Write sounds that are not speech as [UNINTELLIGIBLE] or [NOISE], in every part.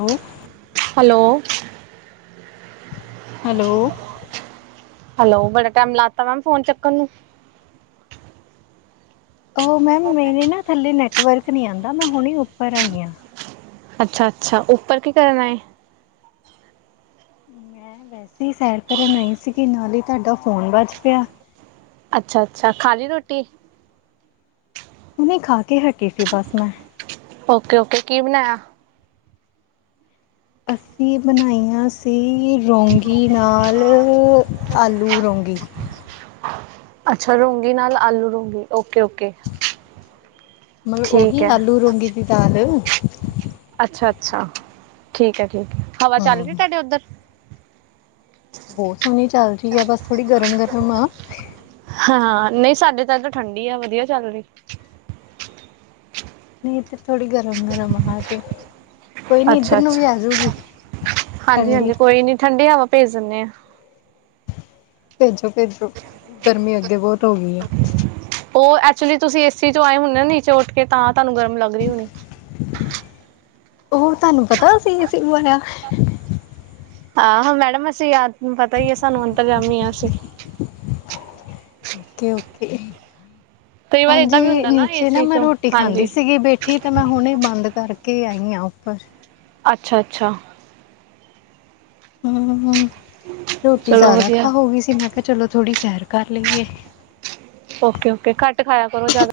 Hello. Hello. Hello. Hello ਬੜਾ time ਲਾ ਤਾਂ ਮੈਮ ਫੋਨ ਚੁੱਕਣ ਨੂੰ। ਉਹ ਮੈਮ ਮੇਰੇ ਨਾ ਥੱਲੇ ਨੈੱਟਵਰਕ ਨਹੀਂ ਆਉਂਦਾ ਮੈਂ ਹੁਣੇ ਹੀ ਉੱਪਰ ਆਈ ਹਾਂ। ਅੱਛਾ ਅੱਛਾ ਉੱਪਰ ਕੀ ਕਰਨਾ ਹੈ। ਮੈਂ ਵੈਸੇ ਹੀ ਸੈਰ ਕਰਨ ਆਈ ਸੀਗੀ ਨਾਲ ਹੀ ਤੁਹਾਡਾ ਫ਼ੋਨ ਵੱਜ ਪਿਆ। ਅੱਛਾ ਅੱਛਾ ਖਾਲੀ ਰੋਟੀ। ਹੁਣੀ ਖਾ ਕੇ ਹਟੀ ਸੀ ਬਸ ਮੈਂ। ਓਕੇ ਓਕੇ ਕੀ ਬਣਾਇਆ। ਅਸੀਂ ਬਣਾਈਆਂ ਸੀ ਰੌਗੀ ਨਾਲ ਆਲੂ। ਲੂ ਰੋਂਗੀ। ਅੱਛਾ ਰੌਗੀ ਨਾਲ ਆਲੂ ਰੂੰਗੀ ਓਕੇ ਓਕੇ। ਮਤਲਬ ਠੀਕ ਉਹੀ ਹੈ ਆਲੂ ਰੂਗੀ ਦੀ ਦਾਲ। ਅੱਛਾ- ਅੱਛਾ ਠੀਕ ਹੈ, ਠੀਕ ਹੈ ਹਵਾ ਹਾਂ ਚੱਲ ਗਈ ਤੁਹਾਡੇ ਉੱਧਰ। ਬਹੁਤ ਸੋਹਣੀ ਚੱਲ ਰਹੀ ਆ ਬਸ ਥੋੜੀ ਗਰਮ -ਗਰਮ ਆ। ਹਾਂ। ਨਹੀਂ ਸਾਡੇ ਤਾਂ ਏਧਰ ਠੰਡੀ ਆ ਵਧੀਆ ਚੱਲ ਰਹੀ ਹੈ। ਨਹੀਂ, ਇੱਧਰ ਥੋੜੀ ਗਰਮ- ਗਰਮ ਆ ਜੀ। ਕੋਈ ਨੀ ਇੱਧਰ ਅੱਛਾ- ਨੂੰ ਵੀ ਆਜੂਗੀ ਅੱਛਾ ਹਾਂਜੀ ਠੰਡੀ -ਹਾਂਜੀ। ਕੋਈ ਨੀ ਠੰਢੀਆਂ ਹਵਾ ਭੇਜ ਦਿੰਦੇ ਆ। ਭੇਜੋ -ਭੇਜੋ ਗਰਮੀ ਅੱਗੇ ਬਹੁਤ ਹੋ ਗਈ ਹੈ। ਉਹ ਐਕਚੁਲੀ ਤੁਸੀਂ ਏਸੀ ਚੋਂ ਆਏ ਹੁੰਦੇ ਨਾ ਨੀਚੇ ਉੱਠ ਕੇ ਤਾਂ ਤੁਹਾਨੂੰ ਗਰਮ ਲੱਗ ਰਹੀ ਹੋਣੀ। ਉਹ ਤੁਹਾਨੂੰ ਪਤਾ ਅਸੀਂ ਏਸੀ ਲਵਾਇਆ। ਆਹੋੋ ਮੈਡਮ ਅਸੀਂ ਯਾਦ ਪਤਾ ਹੀ ਆ ਸਾਨੂੰ ਅੰਦਰ ਜਾਂਦੇ ਹਾਂ ਅਸੀਂ। ਓਕੇ ਓਕੇ ਕਈ ਵਾਰ ਏਦਾਂ ਵੀ ਹਾਂਜੀ ਹੁੰਦਾ ਨੀਚੇ ਨਾ ਏਸੀ ਮੈਂ ਚੋਂ ਰੋਟੀ ਖਾਂਦੀ ਹਾਂਜੀ ਸੀਗੀ ਬੈਠੀ। ਤੇ ਮੈਂ ਹੁਣੇ ਬੰਦ ਕਰਕੇ ਆਈ ਹਾਂ ਉੱਪਰ। ਅੱਛਾ ਅੱਛਾ। ਹੂੰ ਹੂੰ ਰੋਟੀ ਚਲੋ ਜ਼ਿਆਦਾ ਵਧੀਆ ਖਾ ਹੋ ਗਈ ਸੀ। ਮੈਂ ਕਿਹਾ ਚਲੋ ਥੋੜ੍ਹੀ ਸੈਰ ਕਰ ਲਈਏ। ਓਕੇ ਓਕੇ ਘੱਟ ਖਾਇਆ ਕਰੋ ਜ਼ਿਆਦਾ।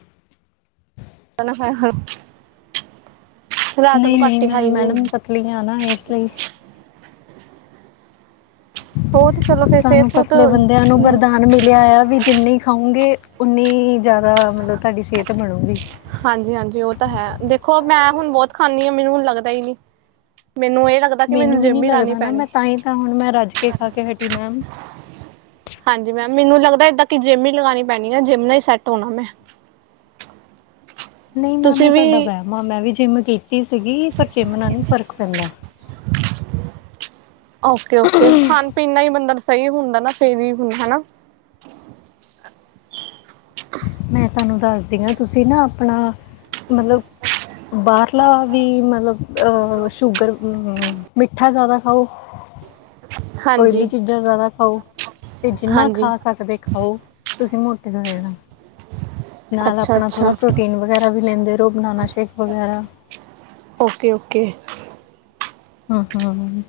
ਰਾਤ ਨਹੀਂ ਨੂੰ ਨਹੀਂ ਕੱਟ ਹੀ ਮੈਂ ਖਾਈ ਸੀ ਹੁੰਦੀ। [UNINTELLIGIBLE] ਉਹ ਤੇ ਚਲੋ ਫਿਰ ਸਿਹਤ ਸਾਨੂੰ ਸੂਤ ਪਤਲੇ ਬੰਦਿਆਂ ਨੂੰ ਵਰਦਾਨ ਮਿਲਿਆ ਆ ਵੀ ਜਿੰਨੀ ਖਾਊਂਗੇ ਉਓਨੀ ਜ਼ਿਆਦਾ ਮਤਲਬ ਤੁਹਾਡੀ ਸਿਹਤ ਬਣੂਗੀ। ਹਾਂਜੀ- ਹਾਂਜੀ ਉਹ ਤਾਂ ਹੈ, ਦੇਖੋ ਮੈਂ ਹੁਣ ਬਹੁਤ ਖਾਂਦੀ ਹਾਂ, ਮੈਨੂੰ ਹੁਣ ਲੱਗਦਾ ਹੀ ਨੀ। ਮੈਨੂੰ ਇਹ ਲੱਗਦਾ ਮੈਨੂੰ ਵੀ ਨਹੀਂ ਲਾਉਣੀ ਲੱਗਦਾ ਨਾ, ਪੈਣੀ ਮੈਂ ਤਾਂ ਹੀ ਤਾਂ ਹੁਣ ਮੈਂ ਰੱਜ ਕੇ ਖਾ ਕੇ ਹਟੀ ਮੈਮ। ਹਾਂਜੀ ਮੈਮ, ਮੈਨੂੰ ਲੱਗਦਾ ਏਦਾਂ ਕਿ ਜਿੰਮ ਹੀ ਲਗਾਉਣੀ ਪੈਣੀ ਆ ਜਿੰਮ ਨਾਲ ਹੀ ਸੈਟ ਹੋਣਾ ਮੈਂ। ਨਹੀਂ ਮੈਮ, ਤੁਸੀਂ ਇਹ ਤੁਹਾਡਾ ਵੀ ਵਹਿਮ ਆ ਮੈਂ ਵੀ ਜਿੰਮ ਕੀਤੀ ਸੀਗੀ ਪਰ ਜਿੰਮ ਨਾਲ ਨਹੀਂ ਫਰਕ ਪੈਂਦਾ। ਓਕੇ -ਓਕੇ ਖਾਣ -ਪੀਣ ਨਾਲ ਹੀ ਬੰਦਾ ਸਹੀ ਹੁੰਦਾ ਨਾ ਫਿਰ ਹੀ ਹੁੰਦਾ ਹਨਾ। ਮੈਂ ਤੁਹਾਨੂੰ ਦੱਸਦੀ ਹਾਂ, ਤੁਸੀਂ ਨਾ ਆਪਣਾ ਮਤਲਬ ਬਾਹਰਲਾ ਵੀ ਮਤਲਬ ਅ ਸ਼ੂਗਰ- ਮਿੱਠਾ ਜ਼ਿਆਦਾ ਖਾਓ। ਓਇਲੀ ਹਾਂਜੀ ਚੀਜ਼ਾਂ ਜ਼ਿਆਦਾ ਖਾਓ। ਅਤੇ ਜਿੰਨਾ ਹਾਂਜੀ ਖਾ ਸਕਦੇ ਖਾਓ। ਤੁਸੀਂ ਮੋਟੇ ਹੋ ਜਾਣਾ। ਨਾਲ ਅੱਛਾ ਆਪਣਾ ਥੋੜ੍ਹਾ ਅੱਛਾ ਪ੍ਰੋਟੀਨ ਵਗੈਰਾ ਵੀ ਲੈਂਦੇ ਰਹੋ। ਬਨਾਨਾ ਸ਼ੇਕ ਵਗੈਰਾ। Okay- okay. ਹਮ-ਹਮ-ਹਮ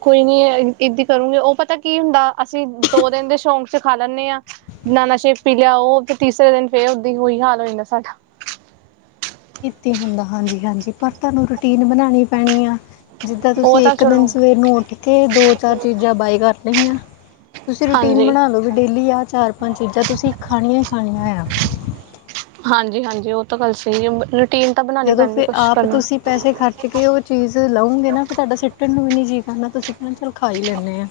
ਕੋਈ ਨਹੀਂ ਕੀਤੀ ਕਰੋਗੇ ਉਹ ਪਤਾ ਕੀ ਹੁੰਦਾ। ਅਸੀਂ ਦੋ ਦਿਨ ਦੇ ਸ਼ੌਂਕ ਚਾ ਖਾ ਲੈਦੇ ਆਂ। ਬਨਾਨਾ ਸ਼ੇਕ ਪੀ ਲਿਆ ਤੇ ਉ ਤੀਸਰੇ ਫੇਰ ਦਿਨ ਉਹੀ ਹਾਲ ਹੋ ਜੰਦਾ। ਇੱਥ ਹੁੰਦਾ। ਹਾਂਜੀ- ਹਾਂਜੀ ਪਰ ਤੁਹਾਨੂੰ ਰੂਟੀਨ ਬਣਾਉਣੀ ਪੈਣੀ ਆ। ਜਿੱਦਾਂ ਉਹ ਤੁਸੀਂ ਤਾਂ ਇੱਕ ਦਿਨ ਚਲੋ ਸਵੇਰ ਨੂੰ ਉੱਠ ਕੇ ਦੋ, ਚਾਰ ਚੀਜ਼ਾਂ ਬਾਏ ਕਰ ਲਈਆਂ। ਤੁਸੀਂ ਰੂਟੀਨ ਹਾਂਜੀ ਬਣਾ ਲਓ ਵੀ ਡੇਲੀ ਆ ਚਾਰ, ਪੰਜ ਚੀਜ਼ਾਂ ਤੁਸੀਂ ਖਾਣੀਆਂ ਹੀ ਖਾਣੀਆਂ ਆ। ਹਾਂਜੀ -ਹਾਂਜੀ ਉਹ ਤਾਂ ਗੱਲ ਸਹੀ ਹੈ ਰੂਟੀਨ ਤਾਂ ਬਣਾਉਣੀ ਪੈਂਦੀ ਹੈ ਕੁਛ ਕਰਨ ਨਾ। ਕਿ ਉਹ ਚੀਜ਼ ਲਉਂਗੇ ਨਾ ਫਿਰ ਤੁਹਾਡਾ ਸਿੱਟਣ ਨੂੰ ਵੀ ਨਹੀਂ ਜੀਅ ਕਰਨਾ ਤੁਸੀਂ ਕਹਿਣਾ ਚੱਲ ਖਾ ਹੀ ਲੈਂਦੇ ਆਂ।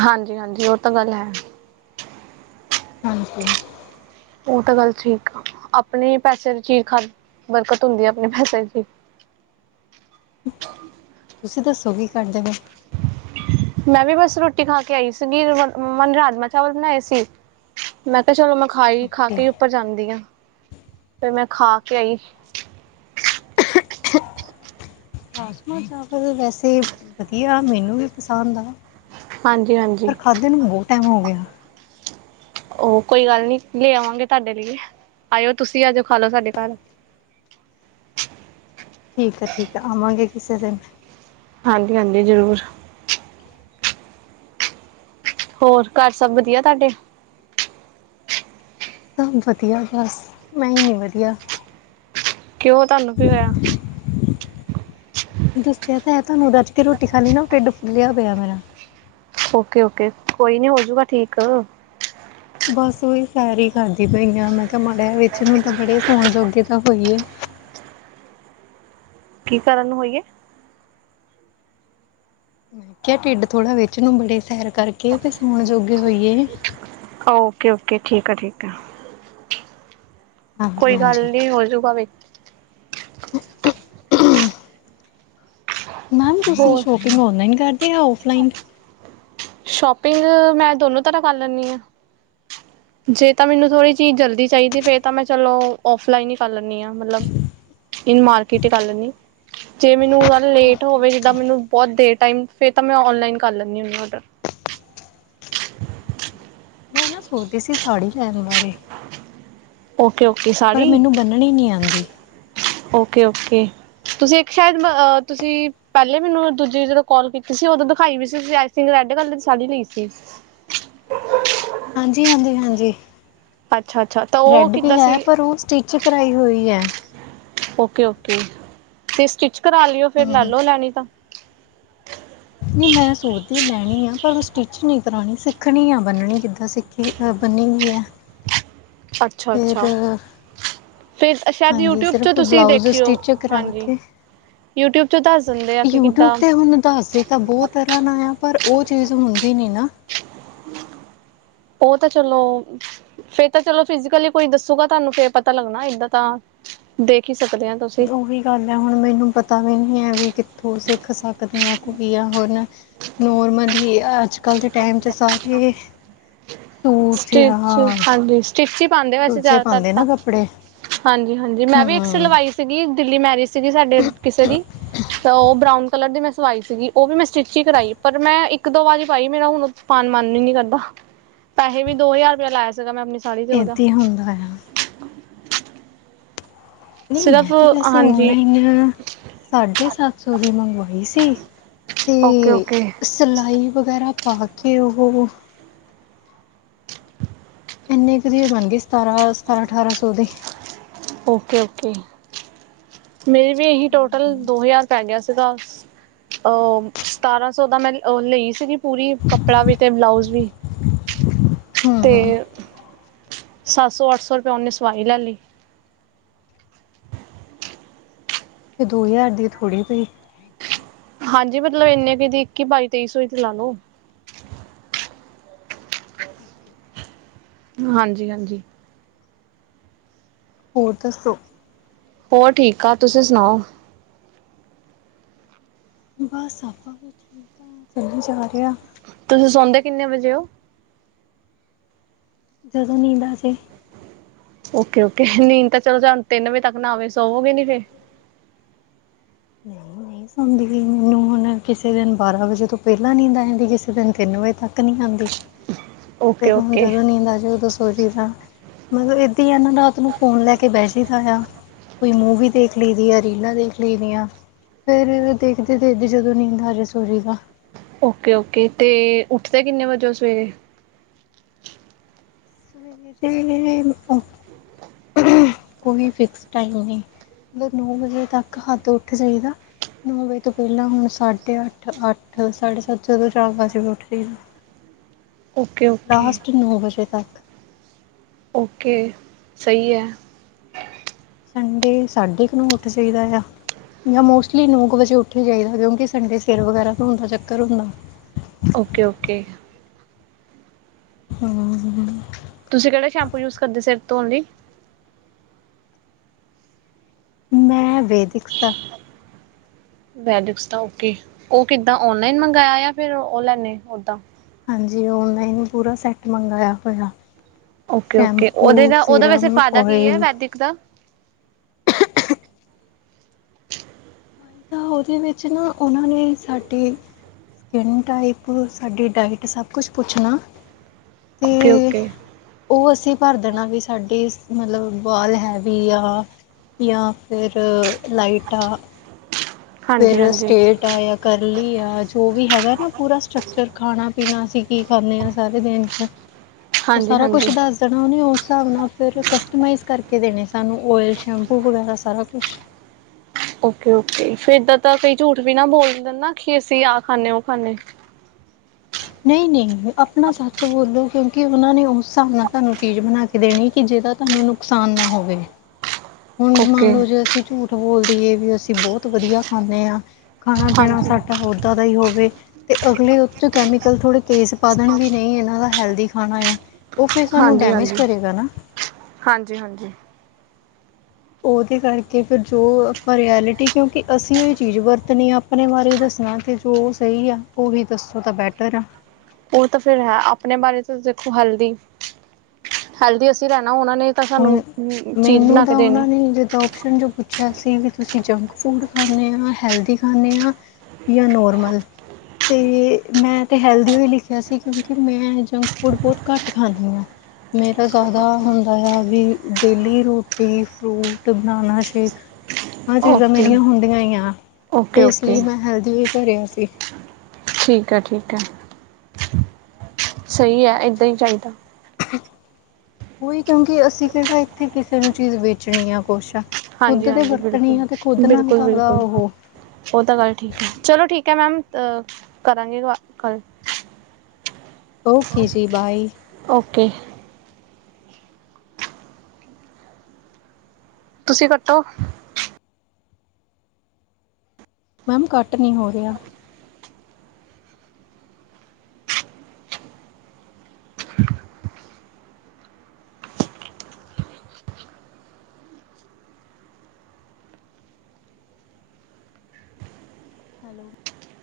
ਹਾਂਜੀ -ਹਾਂਜੀ ਉਹ ਤਾਂ ਗੱਲ ਹੈ। ਹਾਂਜੀ। ਉਹ ਤਾਂ ਗੱਲ ਠੀਕ ਆ। ਆਪਣੇ ਪੈਸੇ ਦੀ ਚੀਜ਼ ਖਾ ਬਰਕਤ ਹੁੰਦੀ ਆ ਆਪਣੇ ਪੈਸੇ ਚ' ਹੀ। ਤੁਸੀਂ ਦੱਸੋ ਕੀ ਕਰਦੇ ਪਏ? ਮੈਂ ਵੀ ਬਸ ਰੋਟੀ ਖਾ ਕੇ ਆਈ ਸੀਗੀ ਮ ਰਾਜਮਾ -ਚਾਵਲ ਬਣਾਏ ਸੀ। ਮੈਂ ਕਿਹਾ, ਚਲੋ ਮੈਂ ਖਾਈ ਖਾ ਓਕੇ ਕੇ ਹੀ ਉੱਪਰ ਜਾਂਦੀ ਹਾਂ, ਫਿਰ ਮੈਂ ਖਾ ਕੇ ਆਈ। [INAUDIBLE] ਰਾਜਮ -ਚਾਵਲ ਵੈਸੇ ਵਧੀਆ ਮੈਨੂੰ ਵੀ ਪਸੰਦ ਆ। ਹਾਂਜੀ -ਹਾਂਜੀ। ਤੈਨੂੰ ਬਹੁਤ ਟਾਈਮ ਹੋ ਗਿਆ। ਉਹ ਕੋਈ ਗੱਲ ਨਹੀਂ ਲੇ ਆਵਾਂਗੇ, ਤੁਹਾਡੇ ਲਈ ਆਓ ਤੁਸੀਂ ਅੱਜ ਖਾ ਲਓ ਸਾਡੇ ਘਰ। ਠੀਕ ਹੈ ਠੀਕ ਆਵਾਂਗੇ, ਕਿਸੇ ਦਿਨ ਹਾਂਜੀ- ਹਾਂਜੀ। ਜ਼ਰੂਰ। ਹੋਰ ਘਰ ਸਭ ਵਧੀਆ ਤੁਹਾਡੇ। ਸਭ ਵਧੀਆ ਬਸ, ਮੈਂ ਹੀ ਨਹੀਂ ਵਧੀਆ। ਕਿਉਂ, ਤੁਹਾਨੂੰ ਕੀ ਹੋਇਆ। ਦੱਸਿਆ ਤਾਂ ਹੈ, ਤੁਹਾਨੂੰ ਰੱਜ ਕੇ ਰੋਟੀ ਖਾ ਲਈ ਨਾ ਉਹ ਢਿੱਡ ਫੁੱਲਿਆ ਪਿਆ ਮੇਰਾ। ਓਕੇ -ਓਕੇ ਕੋਈ ਨ ਹੋਜੂਗਾ ਠੀਕ। ਬਸ, ਉਹੀ ਸੈਰ ਹੀ ਕਰਦੀ ਪਈ ਹਾਂ, ਮੈਂ ਕਿਹਾ, ਮਾੜਾ ਵਿੱਚ ਨੂੰ ਤਾਂ ਬੜੇ ਸੋਣ ਜੋਗੇ ਤਾਂ ਹੋਈਏ। ਕੀ ਕਰਨ ਨੂੰ ਹੋਈਏ? ਮੈਂ ਕਿਹਾ, ਢਿੱਡ ਥੋੜਾ ਵਿਚ ਨੂੰ ਬੜੇ ਸੈਰ ਕਰਕੇ ਤੇ ਸੌਣ ਜੋਗੇ ਹੋਈਏ। ਓਕੇ- ਓਕੇ ਠੀਕ ਆ, ਠੀਕ ਆ। ਹਾਂਜੀ ਕੋਈ ਗੱਲ ਹਾਂਜੀ ਨੀ ਹੋਜੂਗਾ ਵੇਖ- [INAUDIBLE] ਮੈਮ, ਤੁਸੀਂ ਹੋਰ ਸ਼ੋਪਿੰਗ ਔਨਲਾਈਨ ਕਰਦੇ ਆ ਔਫਲਾਈਨ। ਸ਼ੋਪਿੰਗ ਮੈਂ ਦੋਨੋਂ ਤਰ੍ਹਾਂ ਕਰ ਲੈਂਦੀ ਹਾਂ। ਜੇ ਤਾਂ ਮੈਨੂੰ ਥੋੜ੍ਹੀ ਚੀਜ਼ ਜਲਦੀ ਚਾਹੀਦੀ, ਫੇਰ ਤਾਂ ਮੈਂ ਚਲੋ ਔਫਲਾਈਨ ਹੀ ਕਰ ਲੈਂਦੀ ਹਾਂ ਮਤਲਬ। ਇਨ ਮਾਰਕੀਟ ਗੱਲ ਨ ਜੇ ਮੈਨੂੰ ਉਹ ਲੇਟ ਓਕੇ ਹੋਵੇ ਜਿੱਦਾਂ ਓਕੇ ਮੈਨੂੰ ਬਹੁਤ ਦੇਰ ਟਾਈਮ ਫੇਰ ਤਾਂ ਮੈਂ ਔਨਲਾਈਨ ਕਰ ਲੈਂਦੀ ਹੁੰਡਰ ਮੈਂ ਨਾ ਸੋਚਦੀ ਸੀ ਸਾੜੀ ਲੈਣ ਬਾਰੇ ਓਕੇ ਓਕੇ ਪਰ ਸਾੜੀ ਮੈਨੂੰ ਬੰਨਣੀ ਨਹੀਂ ਆਉਂਦੀ ਓਕੇ ਓਕੇ ਤੁਸੀਂ ਇੱਕ ਸ਼ਾਇਦਹ ਤੁਸੀਂ ਪਹਿਲੇ ਮੈਨੂੰ ਦੂਜੀ ਜਦੋਂ ਕਾਲ ਕੀਤੀ ਸੀ ਉਦੋਂ ਦਿਖਾਈ ਵੀ ਸੀ ਸਿੰਘ ਰੈਡ ਕਲਰ ਦੀ ਸਾਾਲੀ ਲਈ ਸੀ ਹਾਂਜੀ ਹਾਂਜੀ ਹਾਂਜੀ ਅੱਛਾ ਅੱਛਾ ਤਾਂ ਉਹ ਰੈਡ ਵੀ ਕਿੱਦਾਂ ਹੈ ਸੀ ਪਰ ਉਹ ਸਟਿਚ ਕਰਾਈ ਹੋਈ ਹੈ ਓਕੇ ਓਕੇ ਤੇ ਸਟਿਚ ਕਰਾ ਲਿਓ ਫੇਰ ਹਮ ਲੈ ਹਮ ਲੋ ਲੈਣੀ ਤਾਂ ਨੀ ਮੈਂ ਸੋਚਦੀ ਲੈਣੀ ਆ, ਪਰ ਉਹ ਸਟਿਚ ਨਹੀਂ ਕਰਾਣੀ ਸਿੱਖਣੀ ਆ ਬੰਨਣੀ ਕਿੱਦਾਂ ਸੀ। [UNINTELLIGIBLE] [INAUDIBLE] [UNINTELLIGIBLE] ਫਿਰ ਸ਼ਾਇਦ ਹਾਂਜੀ, ਯੂਟਿਊਬ 'ਚ ਸਿਰਫ਼ ਤੁਸੀਂ ਬਲਾਉਜ਼ ਦੇਖਿਓ ਸਟਿਚ ਕਰਾ ਹਾਂਜੀ ਕੇ ਯੂਟਿਊਬ 'ਚ ਦੱਸ ਦਿੰਦੇ ਆ ਕਿ ਯੂਟਿਊਬ ਕਿੱਦਾਂ ਤੇ ਹੁਣ ਦੱਸ ਤਾਂ ਬਹੁਤ ਤਰ੍ਹਾਂ ਨਾਲ ਆ ਪਰ ਉਹ ਚੀਜ਼ ਹੁੰਦੀ ਨਹੀਂ ਨਾ ਉਹ ਤਾਂ ਚਲੋ ਫੇਰ ਤਾਂ ਚਲੋ ਫਿਜੀਕਲੀ ਕੋਈ ਦੱਸੂਗਾ ਤੁਹਾਨੂੰ ਫ ਪਤਾ ਲੱਗਣਾ ਏਦਾਂ ਤਾਂ ਦੇਖ ਹੀ ਸਕਦੇ ਹਾਂ ਦੂਰੀ ਗੱਲ ਹੈ ਹੁਣ ਮੈਨੂੰ ਪਤਾ ਵੀ ਨਹੀਂ ਹੈ ਵੀ ਕਿੱਥੋਂ ਸਿੱਖ ਸਕਦੇ ਹਾਂ ਕੋਈ ਆ ਹੁਣ ਨੋਰਮਲੀ ਅਜ ਕਲ ਦੇ ਟਾਈਮ ' ਸਾਰੇ ਸੂਟ ਸਟਿਚ ਜਾਂ ਹਾਂਜੀ ਸਟਿਚ ਹੀ ਪਾਉਂਦੇ ਵੈਸੇ ਦੂਜੇ ਜ਼ਿਆਦਾਤਰ ਪਾਉਂਦੇ ਨਾ ਤਾਂ ਕੱਪੜੇ ਹਾਂਜੀ ਹਾਂਜੀ ਮੈਂ ਵੀ ਇੱਕ ਹੂੰ ਸਿਲਵਾਈ ਸੀਗੀ ਦਿੱਲੀ ਮੈਰਿਜ ਸੀਗੀ ਸਾਡੇ ਕਿਸੇ ਦੀ ਤਾਂ ਉਹ ਬਰਾਊਨ ਕਲਰ ਦੀ ਮੈਂ ਸਵਾਈ ਸੀਗੀ ਉਹ ਵੀ ਮੈਂ ਸਟਿਚ ਹੀ ਕਰਵਾਾਈ ਪਰ ਮੈਂ ਇੱਕ ਦੋ ਵਾਰੀ ਪਾਈ ਮੇਰਾ ਹੁਣ ਪਾਾਨ ਮਨ ਹੀ ਨੀ ਕਰਦਾ ਪੈਸੇ ਵੀ ਦੋ ਹਜ਼ਾਰ ਰੁਪਇਆ ਲਾਇਆ ਸੀਗਾ ਮੈਂ ਆਪਣੀ ਸਾੜੀ ਤੇ ਉਹਦਾ ਇੱਦਾਂ ਹੁੰਦਾ ਆ ਨਹੀਂ ਮੈਂ ਸਿਰਫ ਤਾਂ ਵੈਸੇ ਹਾਂਜੀ ਔਨਲਾਈਨ ਸਾਢੇ ਸੱਤ ਸੌ ਦੀ ਮੰਗਵਾਈ ਸੀ ਓਕੇ ਤੇ ਓਕੇ ਸਿਲਾਈ ਵਗੈਰਾ ਪਾ ਕੇ ਉਹ ਇੰਨੇ ਕੁ ਦਿ ਬਣ ਗਏ ਸਤਾਰਾਂ ਸਤਾਰਾਂ ਅਠਾਰਾਂ ਸੌ ਦੇ ਓਕੇ ਓਕੇ ਮੇਰੀ ਵੀ ਇਹੀ ਟੋਟਲ ਦੋ ਹਜ਼ਾਰ ਪੈ ਗਿਆ ਸੀ ਗਾ ਅਹ ਸਤਾਰਾਂ ਸੌ ਦਾ ਮੈਂ ਲਈ ਸੀਗੀ ਪੂਰੀ ਕੱਪੜਾ ਵੀ ਅਤੇ ਬਲਾਊਜ਼ ਵੀ ਤੇ ਹੂੰ ਸੱਤ ਸੌ ਅੱਠ ਸ ਰੁਪਇਆ ਉਹਨੇ ਸਵਾਈ ਲੈ ਲਈ ਫ ਦੋ ਹਜ਼ਾਰ ਦੀ ਥੋੜ੍ਹੀ ਪਈ ਹਾਂਜੀ ਮਤਲਬ ਇੰਨੇ ਕਿ ਇੱਕੀ ਬਾਈ ਤੇਈ ਸੌ ਹੀ ਤੇ ਲਾ ਲੋ ਹਾਂਜੀ ਹਾਂਜੀ ਹੋਰ ਦੱਸੋ ਤੋਂ ਹੋਰ ਠੀਕ ਠਾਕ ਤੁਸੀਂ ਸੁਣਾਓ ਬਸ ਆਪਾਂ ਵੀ ਠੀਕ ਆਾਂ ਚੱਲ ਜਾ ਰਿਹਾ ਤੁਸੀਂ ਸੌਂਦੇ ਕਿੰਨੇ ਵਜੇ ਹੋ ਜਦੋਂ ਨਹੀਂਦਾ ਸੀ ਓਕੇ ਓਕੇ ਨੀਂ ਤਾਂ ਚਲ ਜਾਣ ਤਿੰਨ ਵਜੇ ਤੱਕ ਨਾ ਆਵੇ ਸਵੋਗੇ ਨ ਫਿਰ ਨਹੀਂ ਨਹੀਂ ਮੈਨੂੰ ਹੁਣ ਕਿਸੇ ਦਿਨ ਬਾਰਾਂ ਵਜੇ ਤੋਂ ਪਹਿਲਾਂ ਨੀਦੀ ਕਿਸੇ ਦਿਨ ਤਿੰਨ ਵਜੇ ਤੱਕ ਨਹੀਂੀ ਆਉਂਦੀ ਫਿਰ ਓਕੇ ਹੁਣ ਓਕੇ ਜਦੋਂ ਨੀਂ ਆ ਜਾਵੇ ਉਦੋਂ ਸੋਚੀਦਾ ਮਤਲਬ ਏਦਾਂ ਹੀ ਆ ਨਾ ਰਾਤ ਨੂੰ ਫ਼ੋਨ ਲੈ ਕੇ ਬਹਿਠਦਾ ਆ ਕੋਈ ਮੂਵੀ ਦੇਖ ਲਈ ਆ ਰੀਲਾਂ ਦੇਖ ਲਈਆਂ ਫੇਰ ਦੇਖਦੇ ਦੇਖਦੇ ਜਦੋਂ ਨੀਂਦ ਆਜ ਸੋਰੀ ਦਾ ਓਕੇ ਓਕੇ ਅਤੇ ਉੱਠਦੇ ਕਿੰਨੇ ਵਜੇੋਂ ਸਵੇਰੇ ਸਵੇਰੇ ਦੇ ਕੋਈ ਫਿਕਸ ਟਾਈਮ ਨਹੀਂ ਮੋਕ ਨੌ ਵਜੇ ਤੱਕ ਹੱਦ ਉੱਠ ਜਾਈ ਦਾ ਐ। ਨੌ ਵਜੇ ਤੋਂ ਪਹਿਲਾਂ ਹੁਣ ਸਾਢੇ ਅੱਠ, ਅੱਠ, ਸਾਢੇ ਸੱਤ ਜਦੋਂ ਚਾਰ ਵਜੇ ਉੱਠਦੇ ਆ। ਓਕੇ ਓਕੇ ਲਾਸਟ ਨੌ ਵਜੇ ਤੱਕ ਓਕੇ ਸਹੀ ਹੈ। ਸੰਡੇ ਸਾਡੇ ਨੋ ਉੱਠ ਜਾਹੀਦਾ ਐ। ਜਾਂ ਮੋਸਟਲੀ ਨੌ ਕੁ ਵਜੇ ਉੱਠ ਹੀ ਜਾਹੀਦਾ। ਕਿਉ ਕਿ ਸੰਡੇ ਸਿਰ ਵਗੈਰਾ ਧੋਣ ਦਾ ਚੱਕਰ ਹੁੰਦਾ। ਓਕੇ-ਓਕੇ ਹੂੰ ਤੁਸੀਂ ਕਿਹੜਾ ਸ਼ੈਂਪੂ ਯੂਜ ਕਰਦੇ ਸਿਰ ਧੋਣ ਲਈ ਮੈਂ ਵੇਦਿਕਸ ਦਾ। ਵੈਦੀਕਸ ਦਾ ਓਕੇ, ਉਹ ਕਿੱਦਾਂ ਔਨਲਾਈਨ ਮੰਗਵਾਆ ਜਾਂ ਫਿਰ ਉਹ ਲੈਂਦੇ ਓਦਾਂ। ਹਾਂਜੀ। ਔਨਲਾਈਨ ਪੂਰਾ ਸੈੱਟ ਮੰਗਵਾਇਆ ਪਿਆ। ਓਕੇ -ਓਕੇ, ਉਹਦੇ ਦਾ ਉਹਦਾ ਵੈਸੇ ਸਿਰਮ, ਫਾਇਦਾ ਕੀ ਐ। ਓਇਲ ਵੈਦਿਕ ਦਾ ਤਾਂ ਉਹਦੇ ਵਿੱਚ ਨਾ ਉਹਨਾਂ ਨੇ ਸਾਡੀ ਸਕਨ ਟਾਈਪ, ਸਾਡੀ ਡਾਇਟ ਸਭ ਕੁਛ ਪੁੱਛਣਾ। ਤੇ ਓਕੇ-ਓਕੇ ਉਹ ਅਸੀਂ ਭਰ ਦੇਣਾ ਵੀ ਸਾਡੇ, ਮਤਲਬ ਵਾਲ ਹੈਵੀ ਆ ਜਾਂ ਫਿਰ ਲਾਈਟਾਂ ਆ। ਫੇਰ ਹਾਂਜੀ ਹਾਂਜੀ ਸਟੇਟ ਯਾ ਕਰਲੀ ਆ ਜੋ ਵੀ ਹੈਗਾ। ਨਾ ਪੂਰਾ ਸਟਕਚਰ ਖਾਣਾ -ਪੀਣਾ ਅਸੀਂ ਕੀ ਖਾਂਦੇ ਹਾਂ। ਸਾਰੇ ਦਿਨ 'ਚ ਉਹ ਹਾਂਜੀ ਸਾਰਾ ਕੁਛ ਹਾਂਜੀ ਦੱਸ ਦੇਣਾ। ਉਸ ਹਿਸਾਬ ਨਾਲ ਫ਼ਿਰ ਕਸਟਮਾਈਜ਼ ਕਰਕੇ ਦੇਣੇ ਸਾਨੂੰ। ਓਇਲ, ਸ਼ੈਂਪੂ ਵਗੈਰਾ ਸਾਰਾ ਕੁਛ ਓਕੇ- ਓਕੇ। ਫਿਰ ਦਾਂ ਤਾਂ ਕਈ ਝੂਠ ਵੀ ਨਾ ਬੋਲ ਦਿੰਦੇ ਨਾ। ਕਿ ਅਸੀਂ ਆਹ ਖਾਂਦੇ, ਉਹ ਖਾਂਦੇੇ ਨਹੀਂ-ਨਹੀਂ ਆਪਣਾ ਸੱਚ ਬੋਲੋ। ਕਿਉਂਕਿ ਉਹਨਾਂ ਨੇ ਉਸ ਹਿਸਾਬ ਨਾਲ ਤੁਹਾਨੂੰ ਚੀਜ਼ ਬਣਾ। ਦੇਣੀ। ਕਿ ਜਿਹਦਾ ਤੁਹਾਨੂੰ ਨੁਕਸਾਨ ਨਾ ਹੋਵੇ। ਹੁਣ ਮੰਨ ਓਕੇ ਲਓ। ਜੇ ਅਸੀਂ ਝੂਠ ਬੋਲਦੀਏ ਵੀ ਅਸੀਂ ਬਹੁਤ ਵਧੀਆ ਖਾਂਦੇ ਆ। ਖਾਣਾ-ਪੀਣਾ ਹਾਂਜੀ ਸਾਡਾ ਉੱਦਾਂ ਦਾ ਹੀ ਹੋਵੇ। ਤੇ ਅਗਲੇ ਉਹ 'ਚ ਕੈਮੀਕਲ ਥੋੜ੍ਹੇ ਤੇਜ਼ ਪਾਧਨ ਵੀ ਨਹੀਂ ਹੈਨਾ। ਇਹਨਾਂ ਦਾ ਹੈਲਦੀ ਖਾਣਾ ਆ। ਉਹ ਫਿਰ ਸਾਨੂੰ ਹਾਂਜੀ ਡੈਮੇਜ ਹਾਂਜੀ ਕਰੇਗਾ ਨਾ। ਹਾਂਜੀ ਹਾਂਜੀ। ਉਹਦੇ ਕਰਕੇ ਫਿਰ ਜੋ ਆਪਾਂ ਰਿਐਲਿਟੀ। ਕਿਉਂਕਿ ਅਸੀਂ ਉਹ ਇਹ ਚੀਜ਼ ਵਰਤਣੀ ਆ। ਆਪਣੇ ਬਾਰੇ ਦੱਸਣਾ ਅਤੇ ਜੋ ਸਹੀ ਆ ਉਹ ਵੀ ਦੱਸੋ ਤਾਂ ਬੈਟਰ ਐ। ਉਹ ਤਾਂ ਫੇਰ ਹੈ। ਆਪਣੇ ਬਾਰੇ ਤੁਸੀ ਦੇਖੋ ਹੈਲਦੀ ਹੈਲਦੀ ਅਸੀਂ ਰਹਿਣਾ ਉਹਨਾਂ ਨੇ ਤਾਂ ਸਾਨੂੰ, ਚੀਜ਼ ਬਣਾ ਕੇ ਦੇਣੀ। ਜਦੋਂ ਪੁੱਛਿਆ ਸੀ। ਵੀ ਤੁਸੀਂ ਜੰਕ ਫੂਡ ਖਾਂਦੇ ਆ, ਹੈਲਦੀ ਖਾਂਦੇ ਆ। ਜਾਂ ਨੋਰਮਲ। ਅਤੇ ਮੈਂ ਤਾਂ ਹੈਲਦੀ ਹੋ ਹੀ ਲਿਖਿਆ ਸੀ। ਕਿਉਂਕਿ ਮੈਂ ਜੰਕ ਫੂਡ ਬਹੁਤ ਘੱਟ ਖਾਂਦੀ ਆ। ਮੇਰਾ ਜ਼ਿਆਦਾ ਹ ਹੈ ਵੀ, ਡੇਲੀ ਰੂਟੀਨ ਫਰੂਟ ਬਣਾਣਾ ਆਸੀ ਆ ਚੀਜ਼ਾਂ ਓਕੇ ਮੇਰੀਆਂ ਹੁੰਦੀਆਂ ਹੀ ਆ। ਓਕੇ ਇਸ ਓਕੇ ਲਈ ਮੈਂ ਹੈਲਦੀ ਵੀ ਭਰਿਆ ਸੀ। ਠੀਕ ਹੈ। ਠੀਕ ਹੈ। ਸਹੀ ਹੈ। ਇੱਦਾਂ ਹੀ ਚਾਹੀਦਾ। ਉਹੀ ਕਿਉਂਕਿ, ਅਸੀਂ ਕਿਹੜਾ ਇੱਥੇ ਕਿਸੇ ਨੂੰ ਚੀਜ਼ ਵੇਚਣੀ ਆ ਕੁਛ ਆ। ਹਾਂਜੀ ਖੁਦ ਤੇ ਹਾਂਜੀ ਬਿਲਕੁਲ ਵਰਤਣੀ ਆ। ਤੇ ਖੁੱਦ ਨਾਲ ਬਿਲਕੁਲ ਕਾਹਦਾ ਬਿਲਕੁਲ ਉਹ ਉਹ ਤਾਂ ਗੱਲ ਠੀਕ ਹੈ। ਚਲੋ ਠੀਕ ਹੈ। ਮੈਮ ਕਰਾਂਗੇ ਕੱਲ [INAUDIBLE] ਓਕੇ ਜੀ ਬਾਏ ਓਕੇ ਤੁਸੀਂ ਕੱਟੋ ਮੈਮ ਘੱਟ ਨਹੀਂ ਹੋ ਰਿਹਾ [INAUDIBLE]